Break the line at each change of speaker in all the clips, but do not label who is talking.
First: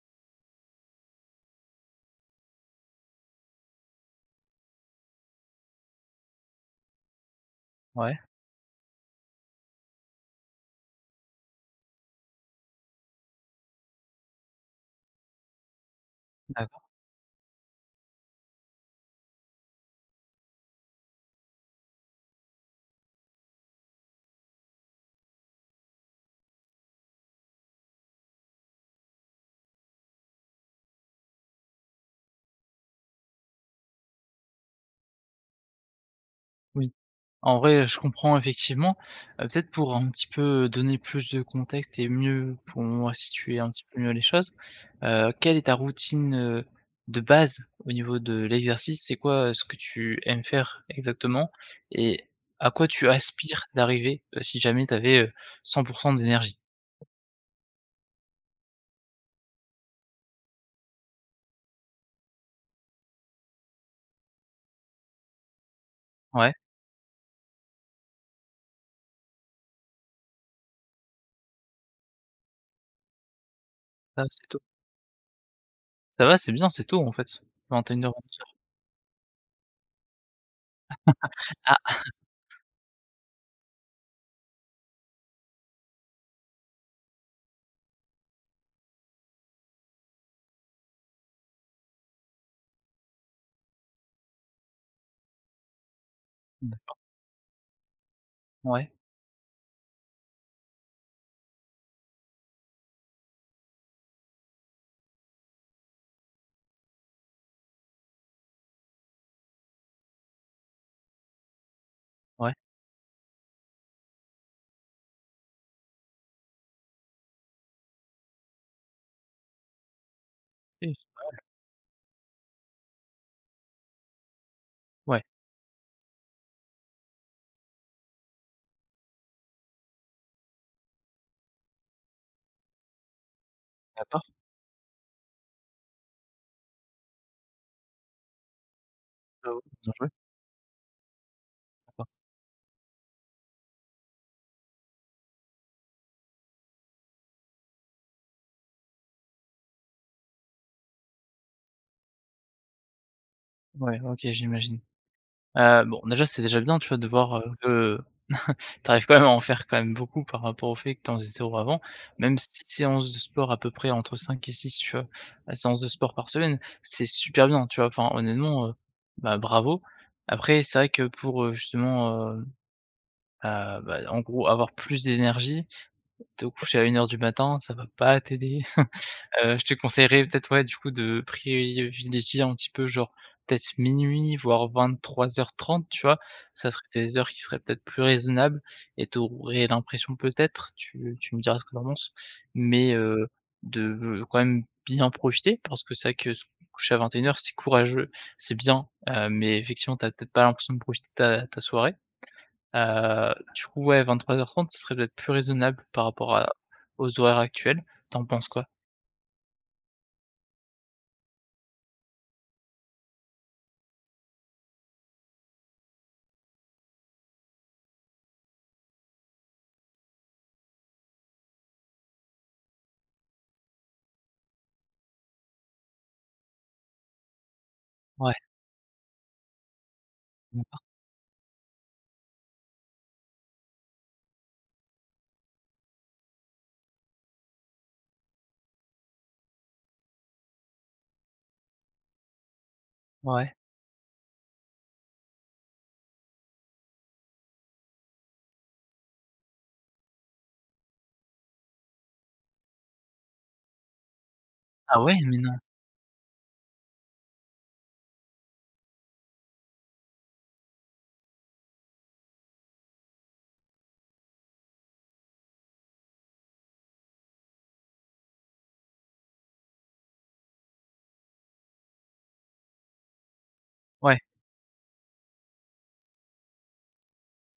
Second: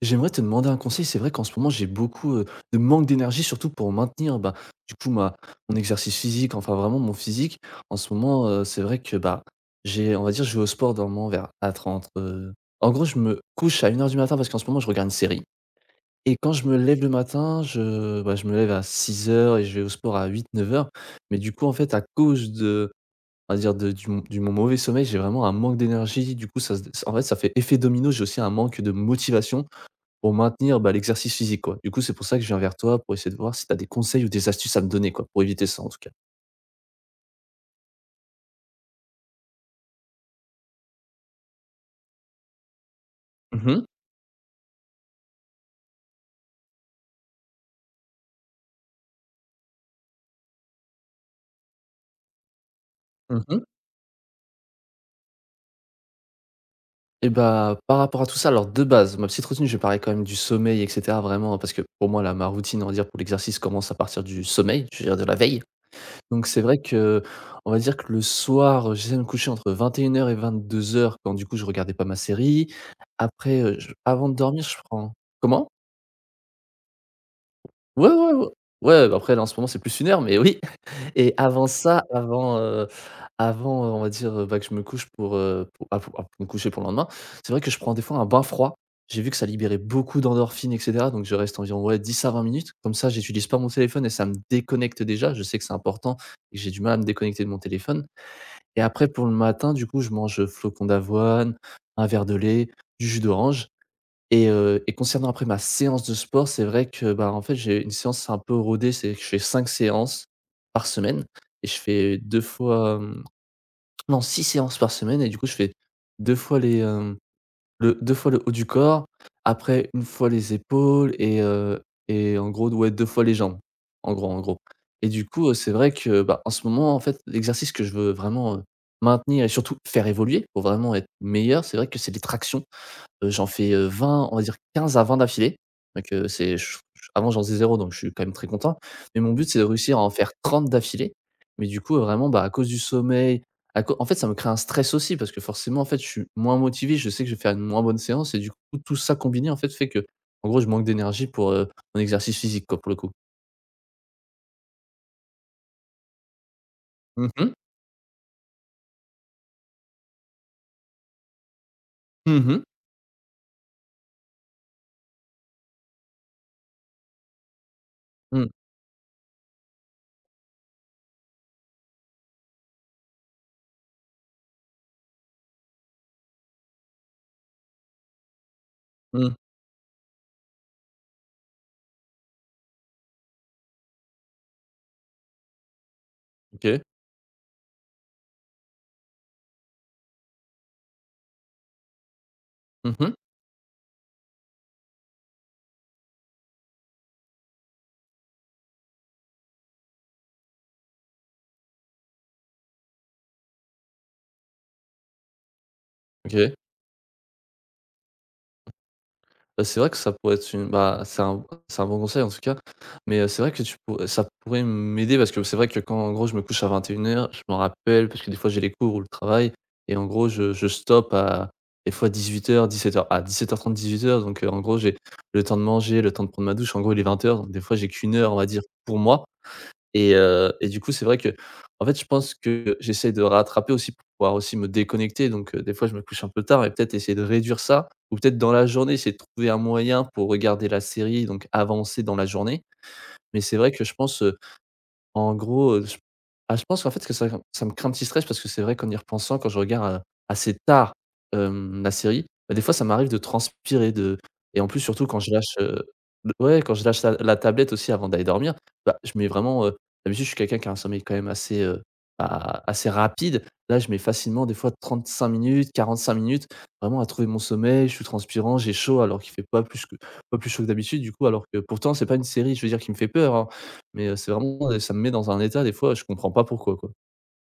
J'aimerais te demander un conseil. C'est vrai qu'en ce moment, j'ai beaucoup de manque d'énergie, surtout pour maintenir bah, du coup mon exercice physique, enfin vraiment mon physique. En ce
Ouais,
moment, c'est vrai que bah, j'ai, on va dire, je vais au sport dans le moment vers à 30. En gros, je me couche à 1 h du matin parce qu'en ce moment, je regarde une série. Et quand je me
d'accord,
lève le matin, bah, je me lève à 6 h et je vais au sport à huit, neuf heures. Mais du coup, en fait, à cause de, on va dire, mon mauvais sommeil, j'ai vraiment un manque d'énergie. Du coup, en fait, ça fait effet domino. J'ai aussi un manque de motivation. Pour maintenir, bah, l'exercice physique, quoi. Du coup, c'est pour ça que je viens vers toi pour essayer de voir si tu as des conseils ou des astuces à me donner, quoi, pour éviter ça, en tout cas.
oui. En vrai, je comprends effectivement. Peut-être pour un petit peu donner plus de contexte et mieux pour moi situer
Mmh
un
mh.
petit peu mieux les choses, quelle est ta routine, de base au niveau de l'exercice? C'est quoi, ce que tu aimes faire exactement? Et à quoi tu
Mmh.
aspires d'arriver, si jamais tu avais, 100 d'énergie?
Et bah, par rapport à tout ça, alors de base, ma petite routine, je vais parler quand même du sommeil et cetera, vraiment, parce que pour moi, là, ma routine, on va dire, pour l'exercice commence à partir du sommeil, je veux dire de la veille. Donc
Ouais,
c'est vrai que on va dire que le soir, j'essaie de me coucher entre 21:00 et 22:00 quand du coup je regardais pas ma série. Après, je
ça
avant de
c'est tôt.
dormir, je prends comment?
Ça va, c'est bien, c'est tôt en fait,
Ouais, ouais, ouais.
21:00-22:00.
Ouais, bah, après, là, en ce moment, c'est plus une heure, mais oui. Et avant
Ah!
ça, on va dire, bah, que je me couche pour me coucher pour le lendemain, c'est vrai que je prends des fois un bain froid. J'ai vu que ça libérait beaucoup d'endorphines et cetera, donc je reste environ, ouais, 10 à 20 minutes. Comme ça, j'utilise pas mon téléphone et ça me déconnecte déjà. Je sais que c'est important et que j'ai
Mmh.
du mal à me déconnecter de mon téléphone et
Ouais,
après pour le matin, du coup, je mange, flocons d'avoine, un verre de lait, du jus d'orange et concernant après ma séance de sport, c'est vrai que, bah, en fait, j'ai une séance un peu rodée, c'est que je fais 5 séances par semaine et je fais deux
ouais,
fois, non 6 séances par semaine et du coup, je fais 2 fois le 2 fois le haut du corps, après une fois les
oui,
épaules et en gros, ouais, 2 fois les jambes, en gros et
ouais,
du coup, c'est vrai que, bah, en ce moment, en fait, l'exercice que je veux vraiment, maintenir et surtout faire évoluer pour vraiment être meilleur, c'est vrai que c'est les tractions. J'en fais,
d'accord,
20, on va dire 15 à 20 d'affilée. Donc, c'est ch ch avant j'en faisais zéro donc je suis quand même très content. Mais mon but, c'est
bravo,
de
bien
réussir à
joué,
en faire 30 d'affilée. Mais du coup,
d'accord.
vraiment, bah, à cause du sommeil, à cau en fait, ça me crée un stress aussi parce que forcément, en fait, je suis moins motivé, je sais que je vais faire une moins bonne séance et du coup, tout ça combiné, en fait, fait que, en gros, je manque d'énergie pour, mon exercice physique, quoi, pour le coup.
Ouais, OK, j'imagine. Bon, déjà, c'est déjà bien, tu vois, de
Mmh
voir,
mh.
que tu arrives quand même à en faire quand même beaucoup par rapport au fait que tu en faisais zéro avant. Même
Mmh mh.
6 séances de sport à peu près entre 5 et 6 tu vois, séances de sport par semaine, c'est super bien, tu vois? Enfin,
Mmh.
honnêtement, bah, bravo. Après, c'est vrai que pour, justement, bah, en gros, avoir plus d'énergie, te coucher à 1 heure du matin, ça va pas t'aider.
Mmh.
Je te conseillerais peut-être, ouais, du coup, de privilégier un petit peu genre peut-être minuit, voire 23:30, tu vois? Ça
OK.
serait des heures qui seraient peut-être plus raisonnables et tu aurais l'impression peut-être, tu me diras ce que t'en penses, mais
Mmh
de quand même bien profiter parce que c'est vrai que se coucher à 21:00, c'est courageux, c'est bien, mais effectivement, t'as peut-être pas l'impression de profiter de ta soirée. Du coup, ouais, 23:30, ce serait peut-être plus raisonnable par rapport à
OK.
aux horaires actuels. T'en penses quoi?
Bah, c'est vrai que ça pourrait être une bah, c'est un bon conseil en tout cas, mais, c'est vrai que tu pour ça pourrait m'aider parce que c'est vrai que quand en gros je me couche à vingt et une heures, je m'en rappelle parce que des fois j'ai les cours ou le travail et en gros je stoppe à des fois 18:00-17:00, à 8 h 30, 18 h. Donc, en gros j'ai le temps de manger, le temps de prendre ma douche, en gros il est 20 h donc des fois j'ai qu'1 h
Ouais.
on va dire pour moi et du coup, c'est vrai que, en fait, je pense que j'essaie de rattraper aussi pour pouvoir aussi me déconnecter donc des fois, je me couche un peu tard et peut-être essayer de réduire ça ou peut-être dans la journée, essayer de trouver un moyen pour regarder la série donc avancer dans la journée. Mais
Ouais.
c'est vrai que je pense, en gros, je pense qu'en fait que ça me crée un petit stress parce que c'est vrai qu'en y repensant, quand je regarde, assez tard, la série, bah, des fois ça m'arrive de transpirer, de et en plus
Ah
surtout
ouais?
quand je
Mais non.
lâche, le ouais, quand je lâche la tablette aussi avant d'aller dormir, bah, je mets vraiment, d'habitude je suis quelqu'un qui a un sommeil quand même assez, bah, assez rapide. Là, je mets facilement des fois 35 minutes, 45 minutes vraiment à trouver mon sommeil. Je suis transpirant, j'ai chaud alors qu'il fait pas plus chaud que d'habitude du coup, alors que pourtant c'est pas une série, je veux dire, qui me fait peur, hein. Mais,
Ouais.
c'est vraiment, ça me met dans un état des fois, je comprends pas pourquoi, quoi.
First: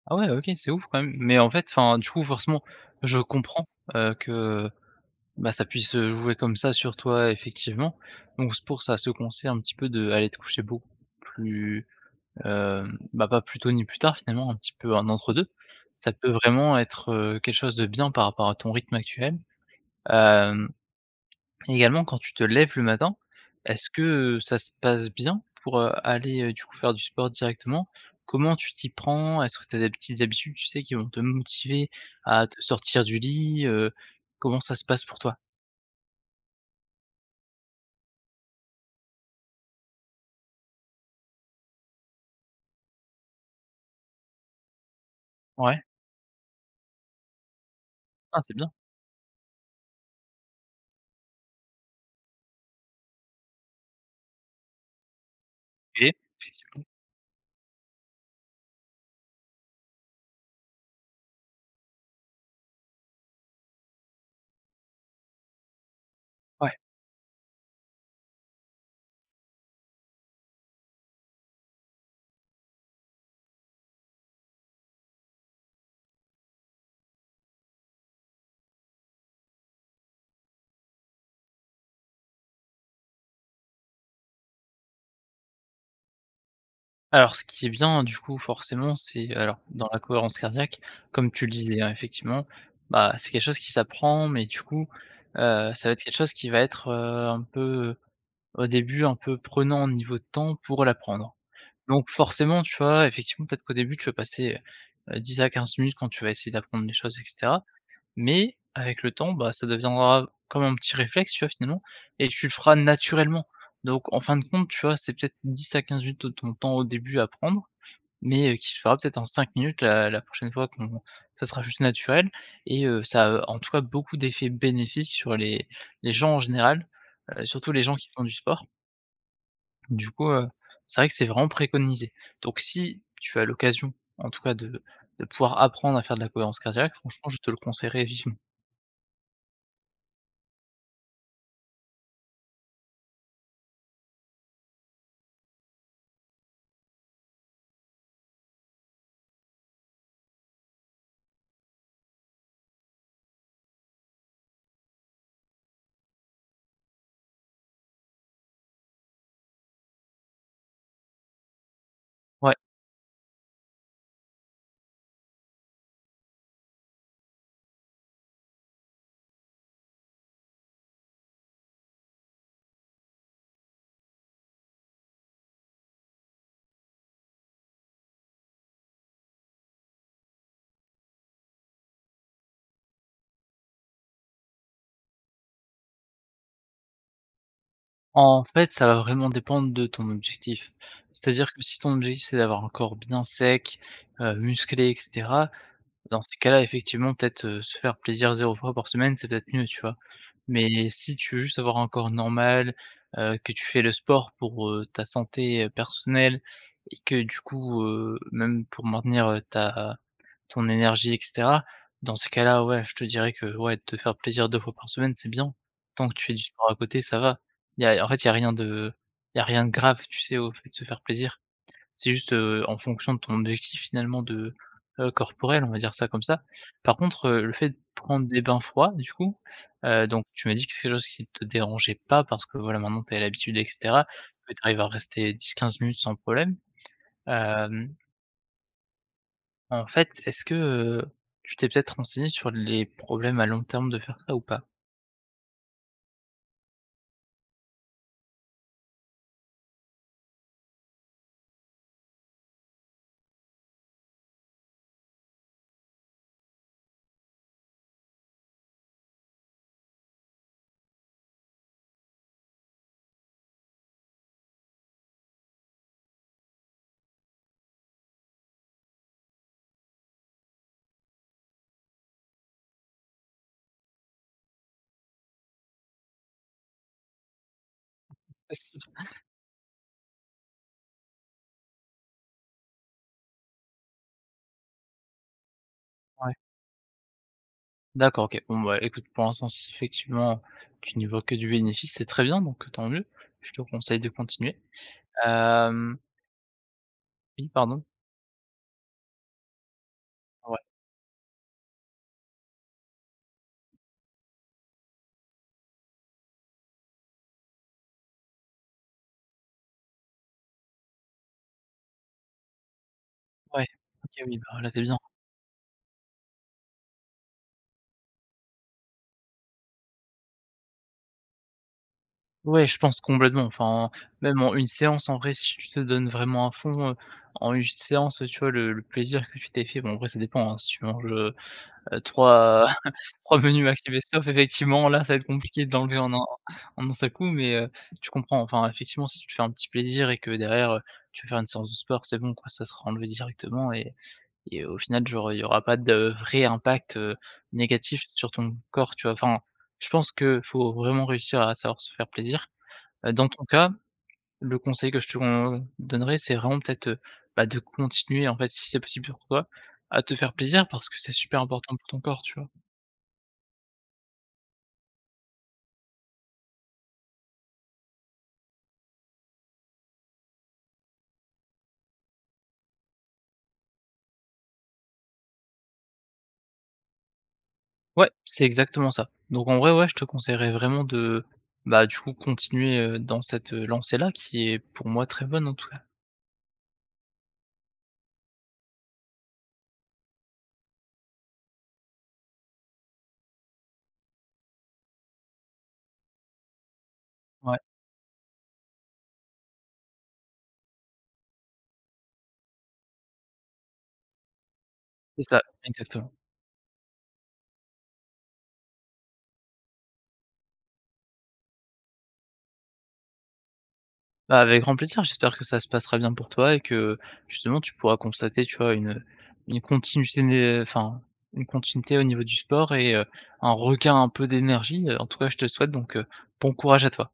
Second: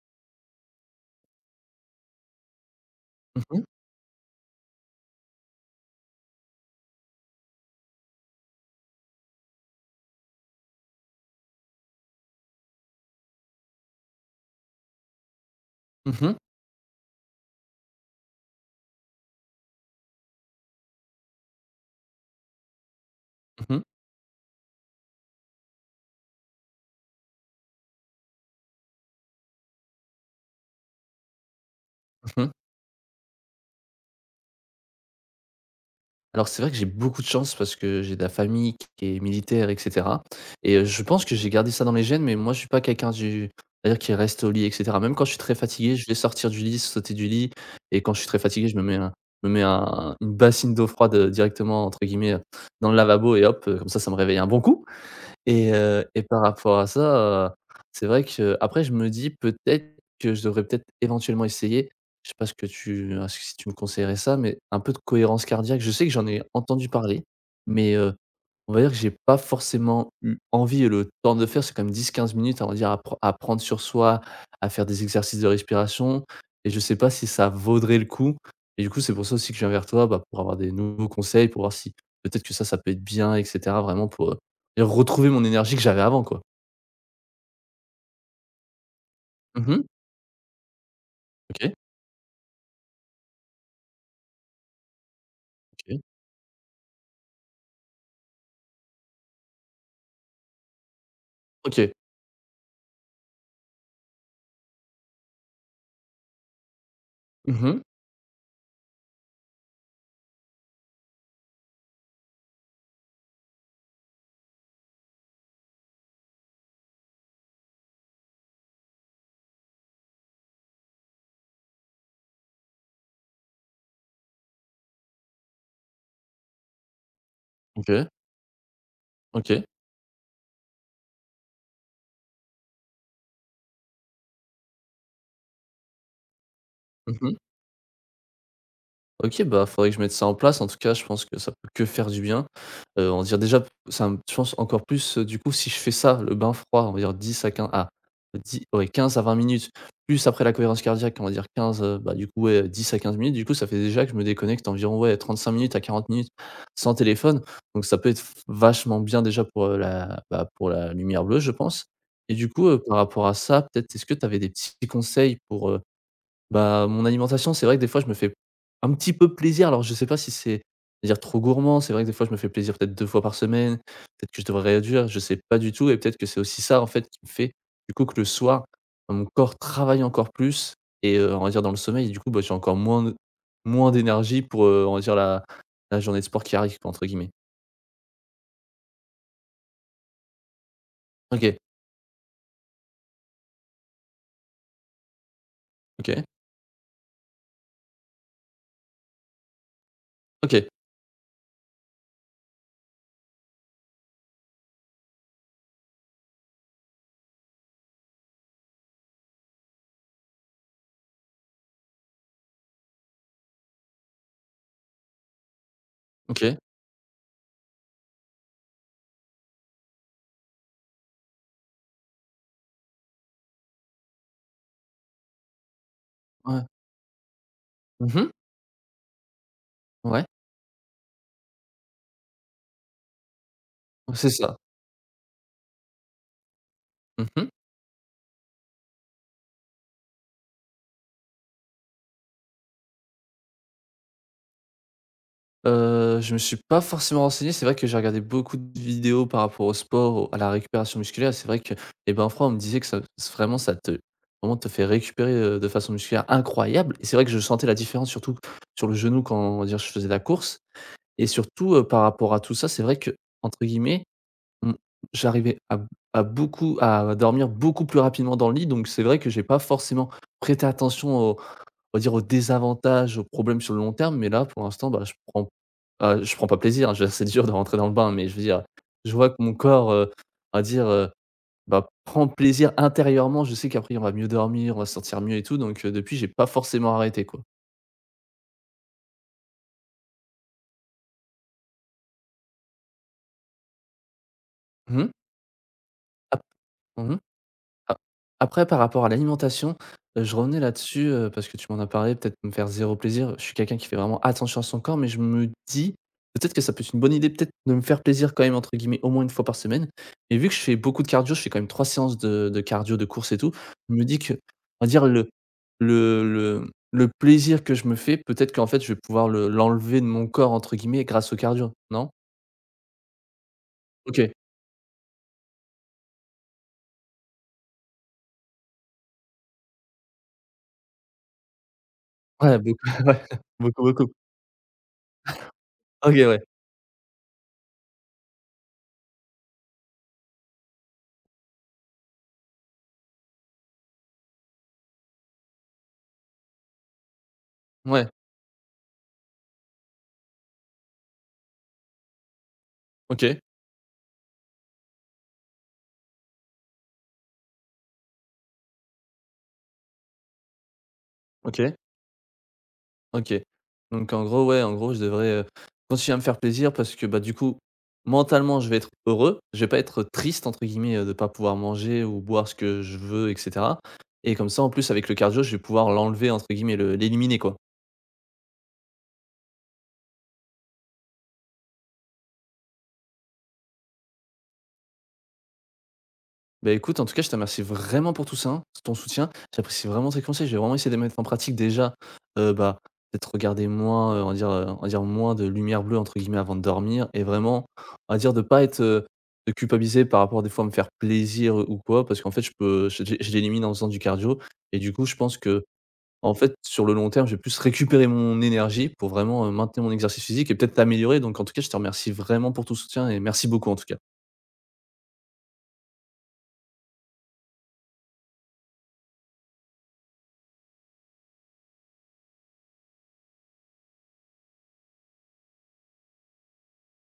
Ah ouais, OK, c'est ouf quand même. Mais en fait, enfin, du coup, forcément, je
Mmh mh.
comprends, que, bah, ça puisse, jouer comme ça sur toi, effectivement. Donc c'est pour ça ce conseil un petit peu de aller te coucher beaucoup plus, bah, pas plus tôt ni plus tard finalement, un petit peu un entre deux. Ça
Mmh
peut
mh.
vraiment être, quelque chose de bien par rapport à ton rythme actuel. Hem Et également, quand tu te lèves le matin,
Mmh.
est-ce que ça se passe bien pour, aller, du coup faire du sport directement? Comment tu t'y prends? Est-ce que tu as des petites habitudes, tu sais, qui vont te motiver à
Mmh.
te sortir du lit? Comment ça se passe pour toi?
Alors c'est vrai que j'ai beaucoup de chance parce que j'ai de la famille qui est militaire et cetera et je pense que j'ai gardé ça dans les gènes, mais moi je suis pas quelqu'un du c'est-à-dire qui reste au lit et cetera. Même quand je suis très
Ouais,
fatigué, je vais sortir du lit, sauter du lit et quand je suis très
ah c'est
fatigué,
bien,
je me mets un une bassine d'eau froide, directement entre guillemets, dans le lavabo et hop, comme ça me réveille un bon coup. Et
OK,
heu et par rapport
effectivement,
à ça, heu, c'est vrai que après je me dis peut-être que je devrais peut-être éventuellement essayer, je sais pas ce que si tu me conseillerais ça, mais un peu de cohérence cardiaque. Je sais que j'en ai
ouais.
entendu parler, mais on va dire que j'ai pas forcément eu envie et le temps de le faire. C'est quand même 10-15 minutes, on va dire, à prendre sur soi, à faire des exercices de respiration et je sais pas si ça vaudrait le coup et du coup, c'est pour ça aussi que je viens vers toi, bah, pour avoir des nouveaux conseils, pour voir si peut-être que ça peut être bien et cetera, vraiment et retrouver mon énergie que j'avais avant, quoi.
Alors ce qui est bien du coup forcément c'est alors
Mmh mh.
dans la cohérence cardiaque, comme tu le
OK.
disais, hein, effectivement, bah, c'est quelque chose qui s'apprend mais du coup, ça va
OK.
être quelque chose qui va être, un peu, au début, un peu prenant au niveau de temps pour l'apprendre.
OK.
Donc forcément, tu vois, effectivement, peut-être qu'au début, tu vas passer, 10 à 15 minutes quand tu vas essayer d'apprendre des choses et
Mmh
cetera,
mh.
mais avec le temps, bah, ça deviendra comme un petit réflexe, tu vois, finalement et tu le feras naturellement. Donc en fin de compte, tu vois, c'est peut-être 10 à 15 minutes de ton temps au début à prendre, mais qui se fera peut-être en 5 minutes la prochaine fois qu'on ça sera juste naturel et ça a, en tout cas, beaucoup d'effets bénéfiques sur les gens en général, surtout les gens
OK.
qui font du sport.
OK.
Du coup, c'est vrai que c'est vraiment préconisé. Donc si tu as l'occasion, en tout cas, de pouvoir apprendre à faire de la cohérence cardiaque, franchement,
Mmh
je te le conseillerais vivement.
OK, bah, faudrait que je mette ça en place. En tout cas, je pense que ça peut que faire du bien. On va dire déjà, ça me je pense encore plus, du coup, si je fais ça, le bain froid, on va dire 10, ouais, 15 à 20 minutes, plus après la cohérence cardiaque, on va dire bah, du coup, ouais, 10 à 15 minutes. Du coup, ça fait déjà que je me déconnecte environ, ouais, 35 minutes à 40 minutes sans téléphone. Donc ça peut être vachement bien déjà pour, bah, pour la lumière bleue, je pense et du
Ouais,
coup, par rapport à ça, peut-être, est-ce que tu avais des petits conseils pour, bah, mon alimentation, c'est vrai que des fois, je me fais un petit peu plaisir. Alors, je sais pas si c'est dire trop gourmand. C'est vrai que des fois, je me fais plaisir peut-être 2 fois par semaine. Peut-être que je devrais réduire, je sais pas du tout et peut-être que c'est aussi ça, en fait, qui me fait, du coup, que le soir, bah, mon corps travaille encore plus et on va dire dans le sommeil et du coup, bah, j'ai encore moins d'énergie pour, on va dire la journée de sport qui arrive, quoi, entre guillemets.
en fait, ça va vraiment dépendre de ton objectif. C'est-à-dire
OK,
que si ton objectif, c'est d'avoir un corps bien sec, musclé etc. Dans
OK,
ces cas-là, effectivement, peut-être, se faire plaisir zéro fois par semaine, c'est peut-être mieux, tu vois?
OK,
Mais si tu veux juste avoir un corps normal, que tu fais le sport pour, ta santé, personnelle et que du coup, même pour maintenir, ta ton énergie et cetera, dans ces cas-là, ouais, je te dirais que, ouais, te faire plaisir 2 fois par semaine, c'est bien. Tant que tu fais du
OK.
sport à côté, ça va. Y a en fait, il y a rien de grave, tu sais, au fait de se faire plaisir. C'est juste, en fonction de ton objectif finalement de, corporel, on va dire ça comme ça.
Ouais.
Par contre, le fait de prendre
Mmh.
des bains froids du coup,
Ouais,
donc tu m'as dit que c'est quelque chose qui te dérangeait pas parce que voilà maintenant tu as l'habitude et cetera,
c'est
que
ça.
tu arrives à rester 10-15 minutes sans problème.
Mmh.
Hem, en fait, est-ce que, tu t'es peut-être renseigné sur les problèmes à long terme de faire ça ou pas?
Je me suis pas forcément renseigné. C'est vrai que j'ai regardé beaucoup de vidéos par rapport au sport, au à la récupération musculaire. C'est vrai que les bains froids, on me disait que ça s vraiment ça te vraiment te fait récupérer, de façon musculaire incroyable et c'est vrai que je sentais la différence surtout sur le genou quand on va dire je faisais la course et surtout, par rapport à tout ça, c'est vrai que entre guillemets. Mmh. J'arrivais à dormir beaucoup plus rapidement dans le lit, donc c'est vrai que j'ai pas forcément prêté attention aux on va dire aux désavantages, aux problèmes sur le long terme, mais là pour l'instant, bah, je prends pas plaisir, hein, je c'est dur de rentrer dans le bain, mais je veux dire,
Si.
je vois que mon corps, on va dire, bah, prend plaisir intérieurement. Je sais qu'après on va mieux dormir, on va se sentir mieux et tout, donc depuis j'ai
Ouais.
pas forcément arrêté, quoi.
D'accord, OK. Bon bah, écoute pour l'instant si effectivement tu n'y vois que du bénéfice, c'est très bien donc tant mieux. Je te conseille de continuer.
Mmh.
Hem
Ah. Mmh.
Oui, pardon?
A après par rapport à l'alimentation, je
Ouais,
revenais là-dessus, parce que tu m'en as parlé, peut-être me faire zéro plaisir. Je suis quelqu'un qui fait vraiment attention à son corps, mais je me dis, peut-être que ça peut être une bonne idée, peut-être de me faire «plaisir» quand même entre guillemets au moins une fois par semaine et vu que je fais beaucoup de cardio, je fais quand même 3 séances de cardio, de course et tout,
ouais.
je me
OK,
dis que,
oui, bah, là, tu es
on va
bien.
dire le plaisir que je me fais, peut-être qu'en fait je vais pouvoir le «l'enlever de mon corps» entre guillemets grâce au cardio, non?
Ouais, je pense complètement. Enfin,
OK.
même en une séance, en vrai, si tu te donnes vraiment à fond, en une séance, tu vois, le plaisir que tu t'es fait bon, après, ça dépend, hein, si tu manges,
Ouais,
3
beaucoup, ouais,
menus
beaucoup,
max
beaucoup.
best-of, effectivement, là, ça va être compliqué de l'enlever
OK,
en un
ouais.
seul coup, mais tu comprends. Enfin, effectivement, si tu te fais un petit plaisir et que derrière, tu veux faire une séance de sport, c'est bon, quoi, ça sera enlevé directement. Et au final, genre, il y aura pas de vrai impact, négatif
Ouais.
sur ton corps, tu vois? Enfin, je pense que faut vraiment réussir à savoir se faire plaisir. Dans
OK.
ton cas, le conseil que je te con donnerais, c'est vraiment peut-être, bah, de continuer, en fait, si c'est possible pour toi, à te faire plaisir parce que c'est super
OK.
important pour ton corps, tu vois?
OK. Donc en gros, ouais, en gros, je devrais, continuer à me faire plaisir parce que, bah, du coup, mentalement, je vais être heureux. Je vais pas être «triste» entre guillemets, de pas pouvoir manger ou boire ce que je veux et cetera et comme ça, en plus, avec le cardio, je vais pouvoir l'enlever entre guillemets, le l'éliminer, quoi.
Ouais, c'est exactement ça. Donc en vrai, ouais, je te conseillerais vraiment de, bah, du coup, continuer, dans cette, lancée-là qui est pour moi très bonne, en tout cas.
Bah, écoute, en tout cas, je te remercie vraiment pour tout ça, ton soutien. J'apprécie vraiment tes conseils. Je vais vraiment essayer de les mettre en pratique déjà, bah, peut-être regarder moins, on va dire moins de «lumière bleue» entre guillemets avant de dormir et
Ouais,
vraiment, on va dire de pas être, de culpabiliser par rapport des fois à me faire plaisir, ou quoi parce qu'en fait je l'élimine en faisant du cardio et du coup je
c'est
pense
ça,
que
exactement.
en fait sur le long terme, je vais plus récupérer mon énergie pour vraiment, maintenir mon exercice physique et peut-être l'améliorer donc en tout cas, je te remercie vraiment pour ton soutien et merci beaucoup en tout cas.
Bah, avec grand plaisir, j'espère que ça se passera bien pour toi et que justement tu pourras constater, tu vois, une continuité, enfin, une continuité au niveau du sport et un regain un peu d'énergie. En tout cas, je te le souhaite donc bon courage à toi.